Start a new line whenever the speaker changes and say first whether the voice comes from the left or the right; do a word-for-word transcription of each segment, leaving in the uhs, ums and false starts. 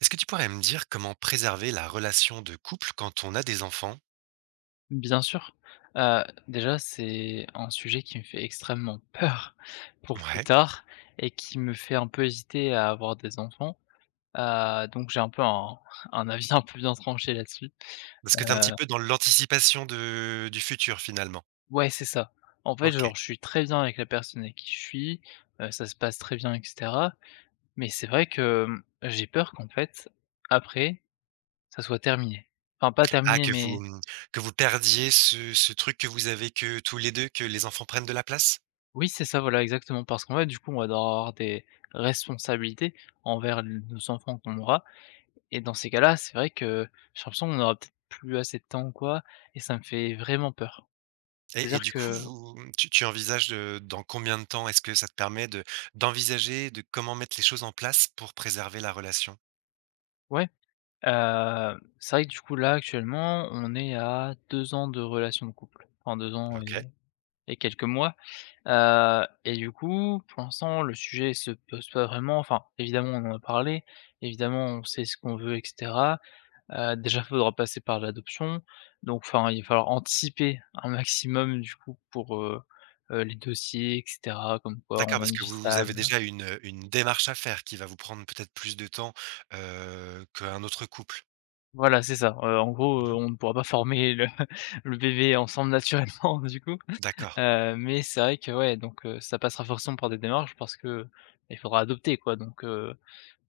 right: Est-ce que tu pourrais me dire comment préserver la relation de couple quand on a des enfants?
left: Bien sûr. Heu, déjà, c'est un sujet qui me fait extrêmement peur pour plus
right: Ouais.
left: tard et qui me fait un peu hésiter à avoir des enfants. Heu, donc j'ai un peu un un avis un peu bien tranché là-dessus.
right: Parce que tu es un petit
left: Heu,
right: peu dans l'anticipation de du futur finalement?
left: ouais, c'est ça. En fait,
right: OK.
left: genre, je suis très bien avec la personne avec qui je suis, heu, ça se passe très bien et cetera, mais c'est vrai que, mmh, j'ai peur qu'en fait, après, ça soit terminé. Enfin, pas
right: Ah
left: terminé,
right: que vous,
left: mais.
right: mmh, que vous perdiez ce ce truc que vous avez que tous les deux que les enfants prennent de la place?
left: Oui, c'est ça, voilà, exactement. Parce qu'en fait, du coup, on va devoir avoir des responsabilités envers nos enfants qu'on aura. Et dans ces cas-là, c'est vrai que j'ai l'impression qu'on aura peut-être plus assez de temps ou quoi. Et ça me fait vraiment peur.
right: Et et
left: C'est-à-dire
right: du coup
left: que,
right: vous tu tu envisages de dans combien de temps? Est-ce que ça te permet de d'envisager de comment mettre les choses en place pour préserver la relation?
left: ouais, euh, c'est vrai que du coup, là, actuellement, on est à deux ans de relation de couple. Enfin, deux ans
right: OK.
left: et, et quelques mois. Euh, et du coup, pour l'instant, le sujet se pose pas vraiment. Enfin, évidemment, on en a parlé. Évidemment, on sait ce qu'on veut, et cetera. Heu, déjà, il faudra passer par l'adoption, donc enfin, il va falloir anticiper un maximum du coup pour, heu heu, les dossiers et cetera, comme quoi
right: D'accord,
left: on a
right: parce
left: une
right: que
left: vie
right: vous avez
left: stable.
right: déjà une, une démarche à faire qui va vous prendre peut-être plus de temps, heu, qu'un autre couple?
left: Voilà, c'est ça, heu, en gros, heu,
right: Mmh.
left: on ne pourra pas former le le bébé ensemble naturellement du coup,
right: D'accord.
left: heu, mais c'est vrai que ouais, donc heu, ça passera forcément par des démarches parce que il faudra adopter quoi, donc heu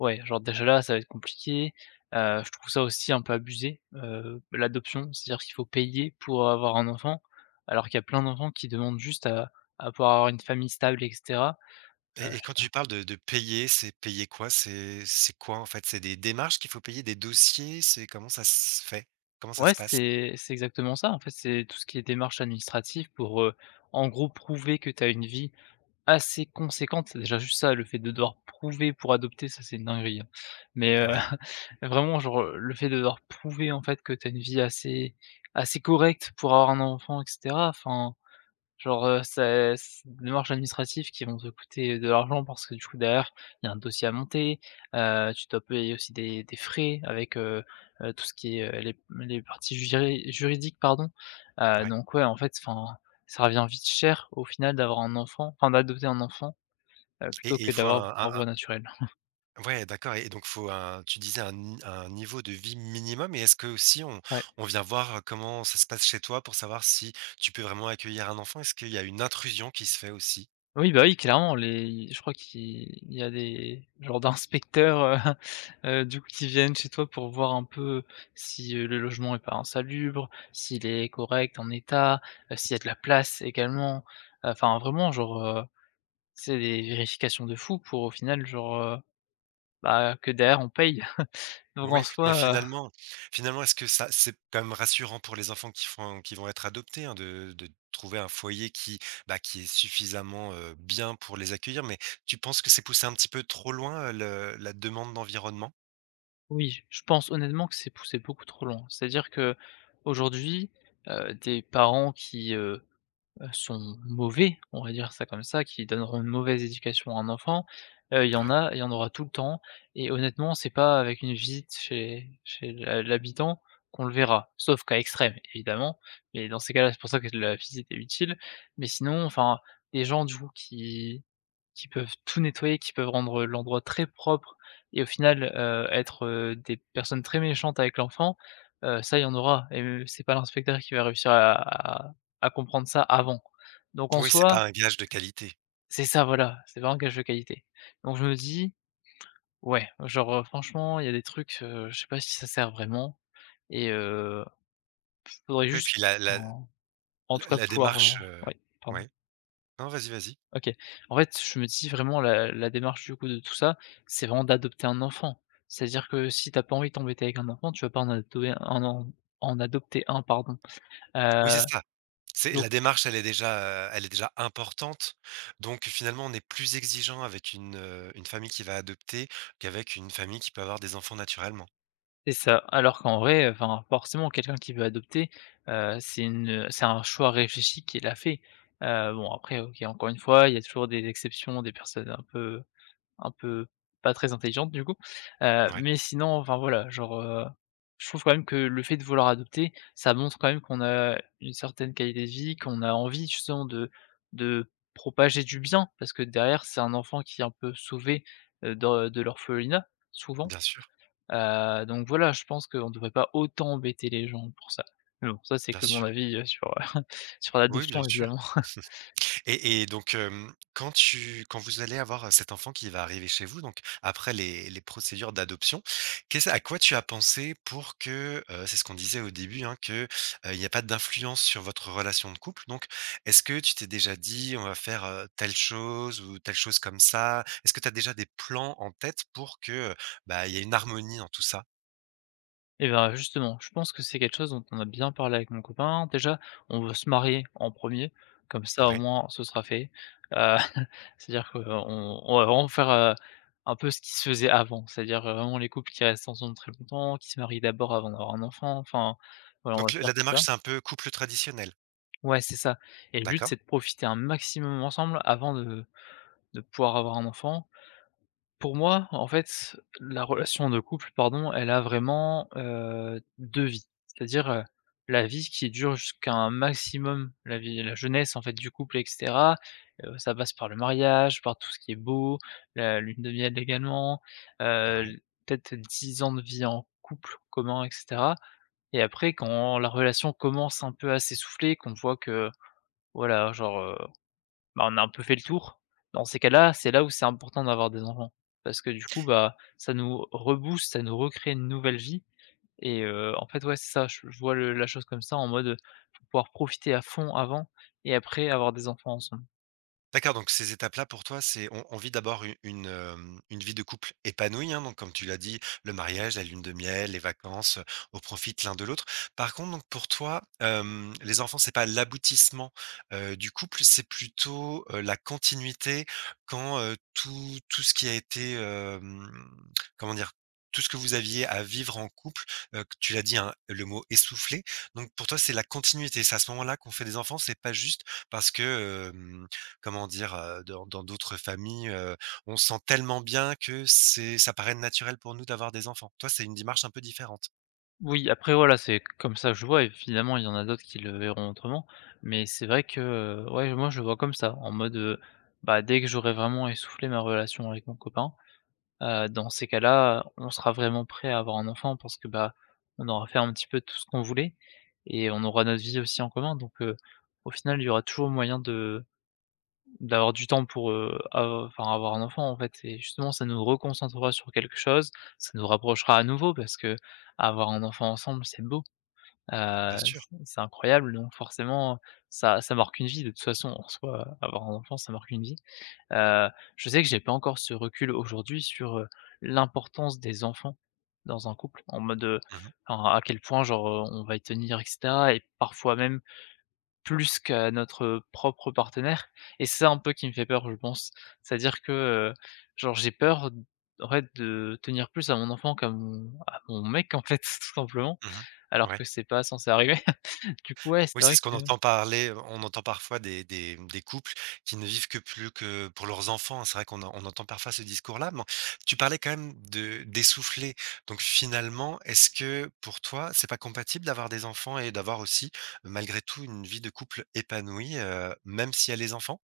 left: Ouais, genre déjà là, ça va être compliqué. Heu, je trouve ça aussi un peu abusé, heu, l'adoption. C'est-à-dire qu'il faut payer pour avoir un enfant, alors qu'il y a plein d'enfants qui demandent juste à à pouvoir avoir une famille stable et cetera. Heu,
right: Et et quand tu parles de de payer, c'est payer quoi? C'est c'est quoi, en fait? C'est des démarches qu'il faut payer, des dossiers? C'est comment ça se fait? Comment ça
left: ouais,
right: se passe?
left: c'est c'est exactement ça. En fait, c'est tout ce qui est démarches administratives pour, heu, en gros, prouver que tu as une vie assez conséquente, déjà juste ça, le fait de devoir prouver pour adopter, ça c'est une dinguerie, hein. Mais, heu,
right: Ouais,
left: vraiment genre, le fait de devoir prouver en fait que tu as une vie assez assez correcte pour avoir un enfant et cetera, enfin, genre, heu, c'est c'est des démarches administratives qui vont te coûter de l'argent parce que du coup derrière, il y a un dossier à monter, heu, tu dois payer aussi des des frais avec, heu heu, tout ce qui est, heu, les les parties juri juridiques pardon, heu,
right: ouais,
left: donc ouais en fait enfin, ça revient vite cher au final d'avoir un enfant, enfin d'adopter un enfant, heu, plutôt
right: et
left: que
right: il faut
left: d'avoir l'avoir
right: un un
left: par
right: un
left: voie naturelle.
right: ouais, d'accord, et donc faut un tu disais un ni un niveau de vie minimum. Et est-ce qu'aussi on
left: Ouais.
right: on vient voir, comment ça se passe chez toi pour savoir si tu peux vraiment accueillir un enfant? Est-ce qu'il y a une intrusion qui se fait aussi?
left: Oui, bah, oui, clairement, les je crois qu'il il y a des genres d'inspecteurs, heu heu, du coup, qui viennent chez toi pour voir un peu si, heu, le logement est pas insalubre, s'il est correct, en état, heu, s'il y a de la place également. Enfin, vraiment, genre, heu, c'est des vérifications de fou pour au final, genre, heu, bah, que derrière on paye. Donc en
right: Oui, mais
left: soi. heu,
right: finalement finalement, est-ce que ça c'est quand même rassurant pour les enfants qui font qui vont être adoptés, hein, de de trouver un foyer qui, bah, qui est suffisamment, heu, bien pour les accueillir, mais tu penses que c'est poussé un petit peu trop loin, heu, le la demande d'environnement?
left: oui, je pense honnêtement que c'est poussé beaucoup trop loin. C'est-à-dire qu'aujourd'hui, heu, des parents qui, heu Heu, sont mauvais, on va dire ça comme ça, qui donneront une mauvaise éducation à un enfant, heu, il y en
right: Ouais.
left: a il y en aura tout le temps et honnêtement, c'est pas avec une visite chez chez l'ha l'habitant qu'on le verra, sauf cas extrême évidemment. Mais dans ces cas-là, c'est pour ça que la visite est utile, mais sinon, enfin, des gens du coup qui qui peuvent tout nettoyer, qui peuvent rendre l'endroit très propre et au final, heu, être, heu, des personnes très méchantes avec l'enfant, heu, ça il y en aura et heu, c'est pas l'inspecteur qui va réussir à à à comprendre ça avant. Donc en
right: Oui, c'est
left: soi.
right: pas un gage de qualité.
left: C'est ça, voilà, c'est vraiment un gage de qualité. Donc je me dis : « Ouais, genre, heu, franchement, il y a des trucs, heu, je sais pas si ça sert vraiment et heu, faudrait
right: Mais
left: juste
right: puis la la
left: en en tout
right: la
left: cas
right: la
left: pouvoir, heu»
right: démarche, heu
left: Ouais, pardon.
right: ouais. Non, vas-y, vas-y.
left: OK. En fait, je me dis vraiment la la démarche du coup de tout ça, c'est vraiment d'adopter un enfant. C'est-à-dire que si t'as pas envie de t'embêter avec un enfant, tu vas pas en adopter un en en adopter un, pardon.
right: Oui, c'est
left: Heu,
right: ça. C'est
left: donc
right: la démarche, elle est déjà, heu, elle est déjà importante. Donc finalement, on est plus exigeant avec une, heu, une famille qui va adopter qu'avec une famille qui peut avoir des enfants naturellement.
left: C'est ça. Alors qu'en vrai, enfin, forcément, quelqu'un qui veut adopter, heu, c'est une, c'est un choix réfléchi qu'il a fait. Heu, bon après, OK, encore une fois, il y a toujours des exceptions, des personnes un peu un peu pas très intelligentes du coup. Heu,
right: Ouais,
left: mais sinon, enfin voilà, genre, heu, je trouve quand même que le fait de vouloir adopter, ça montre quand même qu'on a une certaine qualité de vie, qu'on a envie justement de de propager du bien, parce que derrière, c'est un enfant qui est un peu sauvé, heu, de de l'orphelinat, souvent.
right: bien sûr,
left: Heu, donc voilà, je pense qu'on ne devrait pas autant embêter les gens pour ça. Mais bon, ça c'est
right: bien
left: que mon
right: sûr.
left: avis, heu, sur, heu, sur
right: Oui, bien
left: l'adoption
right: sûr.
left: évidemment.
right: Et et donc, hem, quand tu quand vous allez avoir, cet enfant qui va arriver chez vous, donc après les les procédures d'adoption, qu'est-ce à quoi tu as pensé pour que, heu, c'est ce qu'on disait au début, hein, que, heu, il n'y a pas d'influence sur votre relation de couple, donc est-ce que tu t'es déjà dit: «On va faire, heu, telle chose ou telle chose comme ça»? Est-ce que tu as déjà des plans en tête pour que, heu, bah, il y ait une harmonie dans tout ça?
left: Et ben, justement, je pense que c'est quelque chose dont on a bien parlé avec mon copain. Déjà, on veut se marier en premier, comme ça au
right: Ouais,
left: moins ce sera fait. Heu, c'est-à-dire qu'on on on va vraiment faire, heu, un peu ce qui se faisait avant, c'est-à-dire, heu, vraiment les couples qui restent ensemble très longtemps, qui se marient d'abord avant d'avoir un enfant, enfin, voilà, on va
right: donc le
left: faire
right: la
left: tout ça.
right: démarche, c'est un peu couple traditionnel,
left: Ouais, c'est ça. Et le but, c'est
right: d'accord?
left: de profiter un maximum ensemble avant de de pouvoir avoir un enfant. Pour moi, en fait, la relation de couple, pardon, elle a vraiment, heu, deux vies. C'est-à-dire, heu, la vie qui dure jusqu'à un maximum, la vie la jeunesse, en fait, du couple et cetera. Heu, ça passe par le mariage, par tout ce qui est beau, la lune de miel également,
right: Ouais.
left: heu, peut-être dix ans de vie en couple commun et cetera et après quand la relation commence un peu à s'essouffler, qu'on voit que, voilà, genre, bah, on a un peu fait le tour. Dans ces cas-là, c'est là où c'est important d'avoir des enfants. Parce que du coup, bah, ça nous rebooste, ça nous recrée une nouvelle vie et heu, en fait, ouais, c'est ça, je je vois le la chose comme ça en mode, faut pouvoir profiter à fond avant et après avoir des enfants ensemble.
right: D'accord, donc ces étapes-là pour toi, c'est on on vit d'abord u une, hem, une vie de couple épanouie, hein, donc comme tu l'as dit, le mariage, la lune de miel, les vacances, heu, on profite l'un de l'autre. Par contre donc pour toi, hem, les enfants, c'est pas l'aboutissement, heu, du couple, c'est plutôt, heu, la continuité quand, heu, tout tout ce qui a été, hem, comment dire? Tout ce que vous aviez à vivre en couple, heu, q tu l'as dit, hein, le mot «essoufflé», donc pour toi, c'est la continuité. C'est à ce moment-là qu'on fait des enfants, c'est pas juste parce que, comment dire? Heu, dans dans d'autres familles, heu, on se sent tellement bien que c'est ça paraît naturel pour nous d'avoir des enfants. Toi, c'est une démarche un peu différente.
left: Oui, après voilà, c'est comme ça que je vois. Et finalement, il y en a d'autres qui le verront autrement, mais c'est vrai que, heu, ouais, moi, je le vois comme ça, en mode, heu, bah, dès que j'aurai vraiment essoufflé ma relation avec mon copain. Heu, dans ces cas-là, on sera vraiment prêt à avoir un enfant parce que, bah, on aura fait un petit peu tout ce qu'on voulait et on aura notre vie aussi en commun donc heu, au final, il y aura toujours moyen de d'avoir du temps pour, heu, av enfin, avoir un enfant, en fait et justement, ça nous reconcentrera sur quelque chose, ça nous rapprochera à nouveau parce que avoir un enfant ensemble, c'est beau,
right: Bien
left: heu,
right: sûr.
left: c'est c'est incroyable donc forcément, ça ça marque une vie de toute façon, en soi, avoir un enfant, ça marque une vie. Heu, je sais que j'ai pas encore ce recul aujourd'hui sur, heu, l'importance des enfants dans un couple. En mode, heu,
right: Mmh mh.
left: enfin, à quel point genre, heu, on va y tenir et cetera et parfois même plus qu'à notre, propre partenaire et c'est ça un peu qui me fait peur, je pense. C'est-à-dire que, heu, genre j'ai peur d en fait de tenir plus à mon enfant qu'à mon à mon mec en fait, tout simplement,
right: Mmh.
left: alors
right: Ouais.
left: que c'est pas censé arriver. Du coup, ouais, c'est
right: Oui, c'est
left: vrai
right: ce qu'on
left: que.
right: entend parler, on entend parfois des des des couples qui ne vivent que plus que pour leurs enfants, hein. C'est vrai qu'on en on entend parfois ce discours-là, mais tu parlais quand même de d'essoufflés. Donc finalement, est-ce que pour toi, c'est pas compatible d'avoir des enfants et d'avoir aussi, malgré tout, une vie de couple épanouie, heu, même s'il y a les enfants?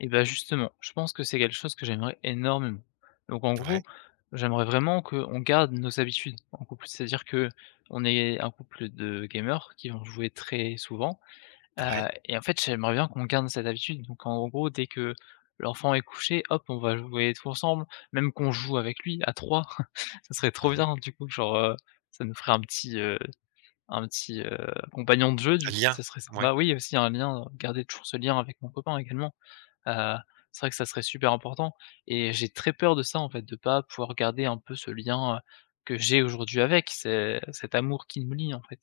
left: Et bah, justement, je pense que c'est quelque chose que j'aimerais énormément. Donc en gros,
right: Ouais,
left: j'aimerais vraiment qu'on garde nos habitudes en couple. C'est-à-dire que on est un couple de gamers qui vont jouer très souvent,
right: ouais.
left: heu et en fait, j'aimerais bien qu'on garde cette habitude. Donc en gros, dès que l'enfant est couché, hop, on va jouer tous ensemble, même qu'on joue avec lui à trois, ça serait trop
right: Mmh.
left: bien du coup, genre, heu, ça nous ferait un petit, heu, un petit, heu, compagnon de jeu du coup,
right: Lien,
left: ça serait sympa.
right: ouais.
left: Oui, aussi un lien, euh, garder toujours ce lien avec mon copain également. Heu, c'est vrai que ça serait super important et j'ai très peur de ça, en fait, de pas pouvoir garder un peu ce lien, heu, que j'ai aujourd'hui avec, c'est cet amour qui me lie, en fait.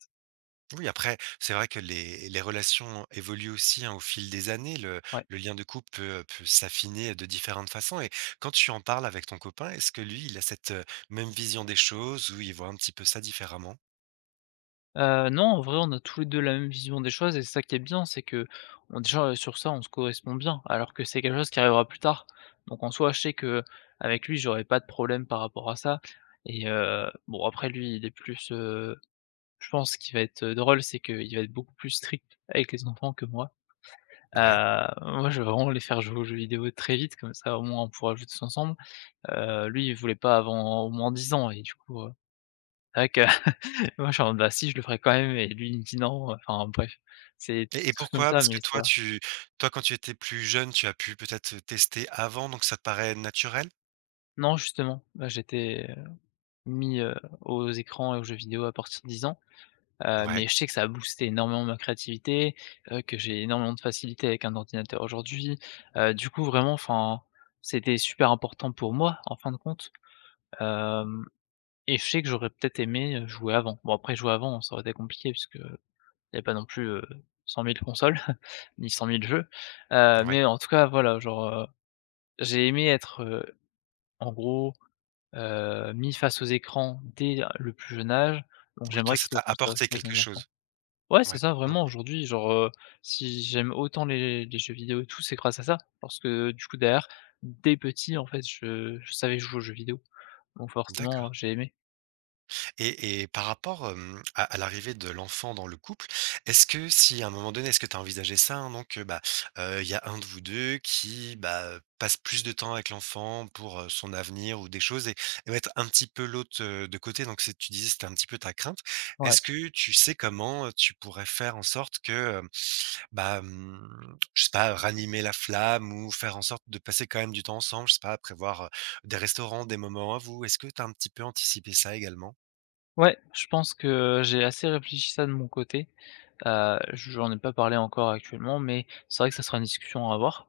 right: Oui, après, c'est vrai que les les relations évoluent aussi, hein, au fil des années. Le
left: Ouais.
right: le lien de couple peut, peut s'affiner de différentes façons. Et quand tu en parles avec ton copain, est-ce que lui, il a cette, heu, même vision des choses ou il voit un petit peu ça différemment?
left: Heu, non, en vrai, on a tous les deux la même vision des choses et c'est ça qui est bien, c'est qu'on déjà, heu, sur ça, on se correspond bien, alors que c'est quelque chose qui arrivera plus tard. Donc en soi, je sais que avec lui, j'aurais pas de problème par rapport à ça et heu, bon, après lui, il est plus, heu, je pense qu'il va être drôle, c'est qu'il va être beaucoup plus strict avec les enfants que moi. Heu,
right: Ouais,
left: Moi, je veux vraiment les faire jouer aux jeux vidéo très vite, comme ça, au moins, on pourra jouer tous ensemble. Heu, lui, il voulait pas avant au moins dix ans et du coup, heu, c'est vrai que moi, je suis en mode: «Bah, si, je le ferai quand même» et lui, il me dit: «Non», euh, enfin bref, c'est des
right: et et
left: trucs comme
right: pourquoi?
left: ça,
right: Parce que
left: mais ça
right: toi,
left: va.
right: tu toi, quand tu étais plus jeune, tu as pu peut-être, tester avant, donc ça te paraît naturel?
left: Non, justement, là, j'étais, heu, mis, heu, aux écrans et aux jeux vidéo à partir de dix ans, heu,
right: Ouais,
left: mais je sais que ça a boosté énormément ma créativité, heu, que j'ai énormément de facilité avec un ordinateur aujourd'hui. Heu, du coup, vraiment, enfin, c'était super important pour moi, en fin de compte. Hem Et je sais que j'aurais peut-être aimé, heu, jouer avant. Bon après jouer avant, ça aurait été compliqué puisque, heu, il y a pas non plus, heu, cent mille consoles, ni cent mille jeux. Heu,
right: ouais.
left: mais en tout cas voilà, genre, heu, j'ai aimé être, heu, en gros, heu, mis face aux écrans dès le plus jeune âge, donc
right: Oui, toi,
left: j'aimerais que
right: ça
left: ce
right: t'a
left: soit comme ça aussi
right: apporté
left: avec
right: quelque
left: mes enfants.
right: chose?
left: Ouais, c'est
right: Ouais,
left: ça
right: OK,
left: vraiment aujourd'hui, genre, heu, si j'aime autant les les jeux vidéo et tout, c'est grâce à ça. Parce que du coup derrière, dès petit en fait je je savais jouer aux jeux vidéo, donc forcément,
right: d'accord.
left: j'ai aimé.
right: Et et par rapport, hem, à à l'arrivée de l'enfant dans le couple, est-ce que si à un moment donné, est-ce que tu as envisagé ça, hein, donc, heu, bah, heu, il y a un de vous deux qui, bah, passe plus de temps avec l'enfant pour, heu, son avenir ou des choses et et mettre un petit peu l'autre, heu, de côté, donc c'est tu disais c'était un petit peu ta crainte.
left: Ouais.
right: Est-ce que tu sais comment, heu, tu pourrais faire en sorte que, hem, bah, mmh, je sais pas, ranimer la flamme ou faire en sorte de passer quand même du temps ensemble? Je sais pas, prévoir, heu, des restaurants, des moments à vous. Est-ce que tu as un petit peu anticipé ça également?
left: Ouais, je pense que j'ai assez réfléchi ça de mon côté. Heu, j'en ai pas parlé encore actuellement, mais c'est vrai que ça sera une discussion à avoir.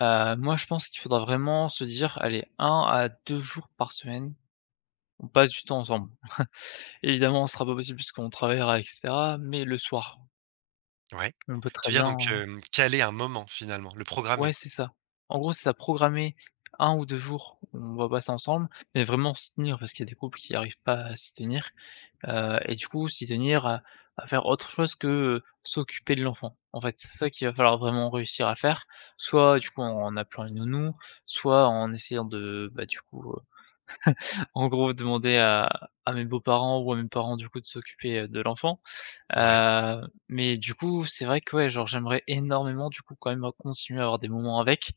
left: Heu, moi, je pense qu'il faudra vraiment se dire: «Allez, un à deux jours par semaine, on passe du temps ensemble». Évidemment, ce sera pas possible puisqu'on travaillera et cetera, mais le soir,
right: Ouais.
left: on peut très
right: Tu veux dire donc,
left: bien
right: hem, caler un moment finalement, le
left: ouais,
right: programmer?
left: c'est ça. En gros, c'est ça, programmer un ou deux jours où on va passer ensemble, mais vraiment s'y tenir parce qu'il y a des couples qui n'arrivent pas à s'y tenir. Heu et du coup, s'y tenir à à faire autre chose que, heu, s'occuper de l'enfant. En fait, c'est ça qu'il va falloir vraiment réussir à faire, soit du coup en en appelant une nounou, soit en essayant de, bah, du coup, heu, en gros demander à à mes beaux-parents ou à mes parents du coup de s'occuper, heu, de l'enfant.
right: Ouais,
left: Heu, mais du coup, c'est vrai que ouais, genre j'aimerais énormément du coup quand même continuer à avoir des moments avec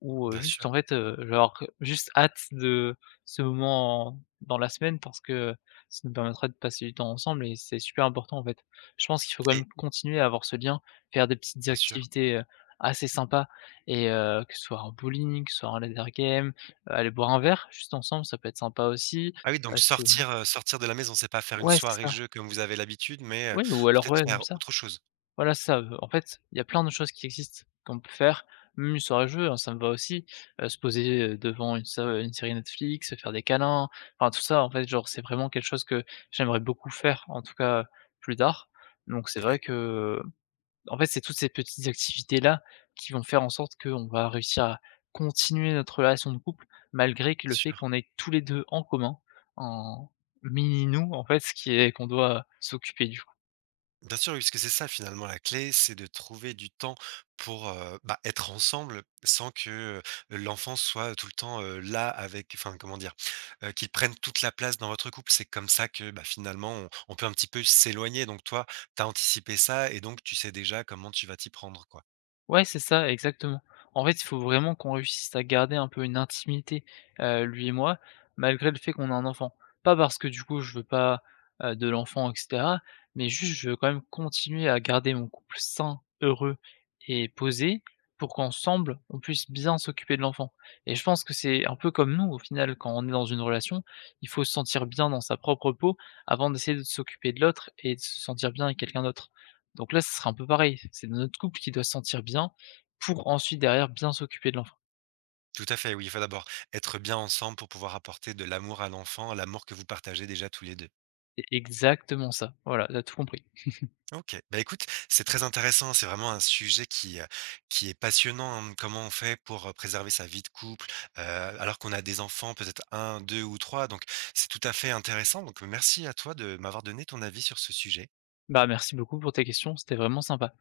left: ou, heu,
right: bien
left: juste
right: sûr
left: en fait, heu, genre juste hâte de ce moment en- dans la semaine parce que ça nous permettra de passer du temps ensemble et c'est super important en fait. Je pense qu'il faut quand même
right: et
left: continuer à avoir ce lien, faire des petites
right: bien sûr.
left: activités, heu, assez sympas et heu, que ce soit un bowling, que ce soit un laser game, heu, aller boire un verre juste ensemble, ça peut être sympa aussi.
right: Ah oui,
left: Heu,
right: donc
left: c'est
right: sortir, heu, sortir de la maison, c'est pas faire une
left: Ouais, c'est
right: soirée
left: ça.
right: jeu comme vous avez l'habitude, mais, heu,
left: Ouais, ou alors
right: peut-être
left: ouais, même
right: faire
left: ça.
right: autre chose?
left: Voilà, ça, heu, en fait, il y a plein de choses qui existent qu'on peut faire, même une soirée jeu, hein, ça me va aussi, heu, se poser, heu, devant une se une série Netflix, se faire des câlins, enfin tout ça en fait, genre c'est vraiment quelque chose que j'aimerais beaucoup faire, en tout cas, plus tard. Donc c'est
right: Oui,
left: vrai que, en fait, c'est toutes ces petites activités-là qui vont faire en sorte qu'on va réussir à continuer notre relation de couple, malgré que
right: bien
left: le fait
right: sûr.
left: qu'on ait tous les deux en commun, un mini nous, en fait, ce qui est qu'on doit s'occuper du.
right: Bien sûr, oui, parce que c'est ça finalement la clé, c'est de trouver du temps pour euh, bah, être ensemble sans que euh, l'enfant soit tout le temps euh, là avec, enfin comment dire, euh, qu'il prenne toute la place dans votre couple. C'est comme ça que bah, finalement on, on peut un petit peu s'éloigner. Donc toi, tu as anticipé ça et donc tu sais déjà comment tu vas t'y prendre, quoi.
left: Ouais, c'est ça, exactement. En fait, il faut vraiment qu'on réussisse à garder un peu une intimité, heu, lui et moi, malgré le fait qu'on a un enfant. Pas parce que du coup je veux pas, heu, de l'enfant et cetera, mais juste je veux quand même continuer à garder mon couple sain, heureux et posé pour qu'ensemble on puisse bien s'occuper de l'enfant et je pense que c'est un peu comme nous au final quand on est dans une relation, il faut se sentir bien dans sa propre peau avant d'essayer de s'occuper de l'autre et de se sentir bien avec quelqu'un d'autre. Donc là, ce sera un peu pareil. C'est notre couple qui doit se sentir bien pour ensuite derrière bien s'occuper de l'enfant.
right: Tout à fait, oui, il faut d'abord être bien ensemble pour pouvoir apporter de l'amour à l'enfant, l'amour que vous partagez déjà tous les deux.
left: C'est exactement ça. Voilà, t'as tout compris.
right: OK. Bah, écoute, c'est très intéressant. C'est vraiment un sujet qui, heu, qui est passionnant, hein. Comment on fait pour, heu, préserver sa vie de couple, heu, alors qu'on a des enfants, peut-être un, deux ou trois, donc c'est tout à fait intéressant. Donc, merci à toi de m'avoir donné ton avis sur ce sujet.
left: Bah, merci beaucoup pour tes questions, c'était vraiment sympa.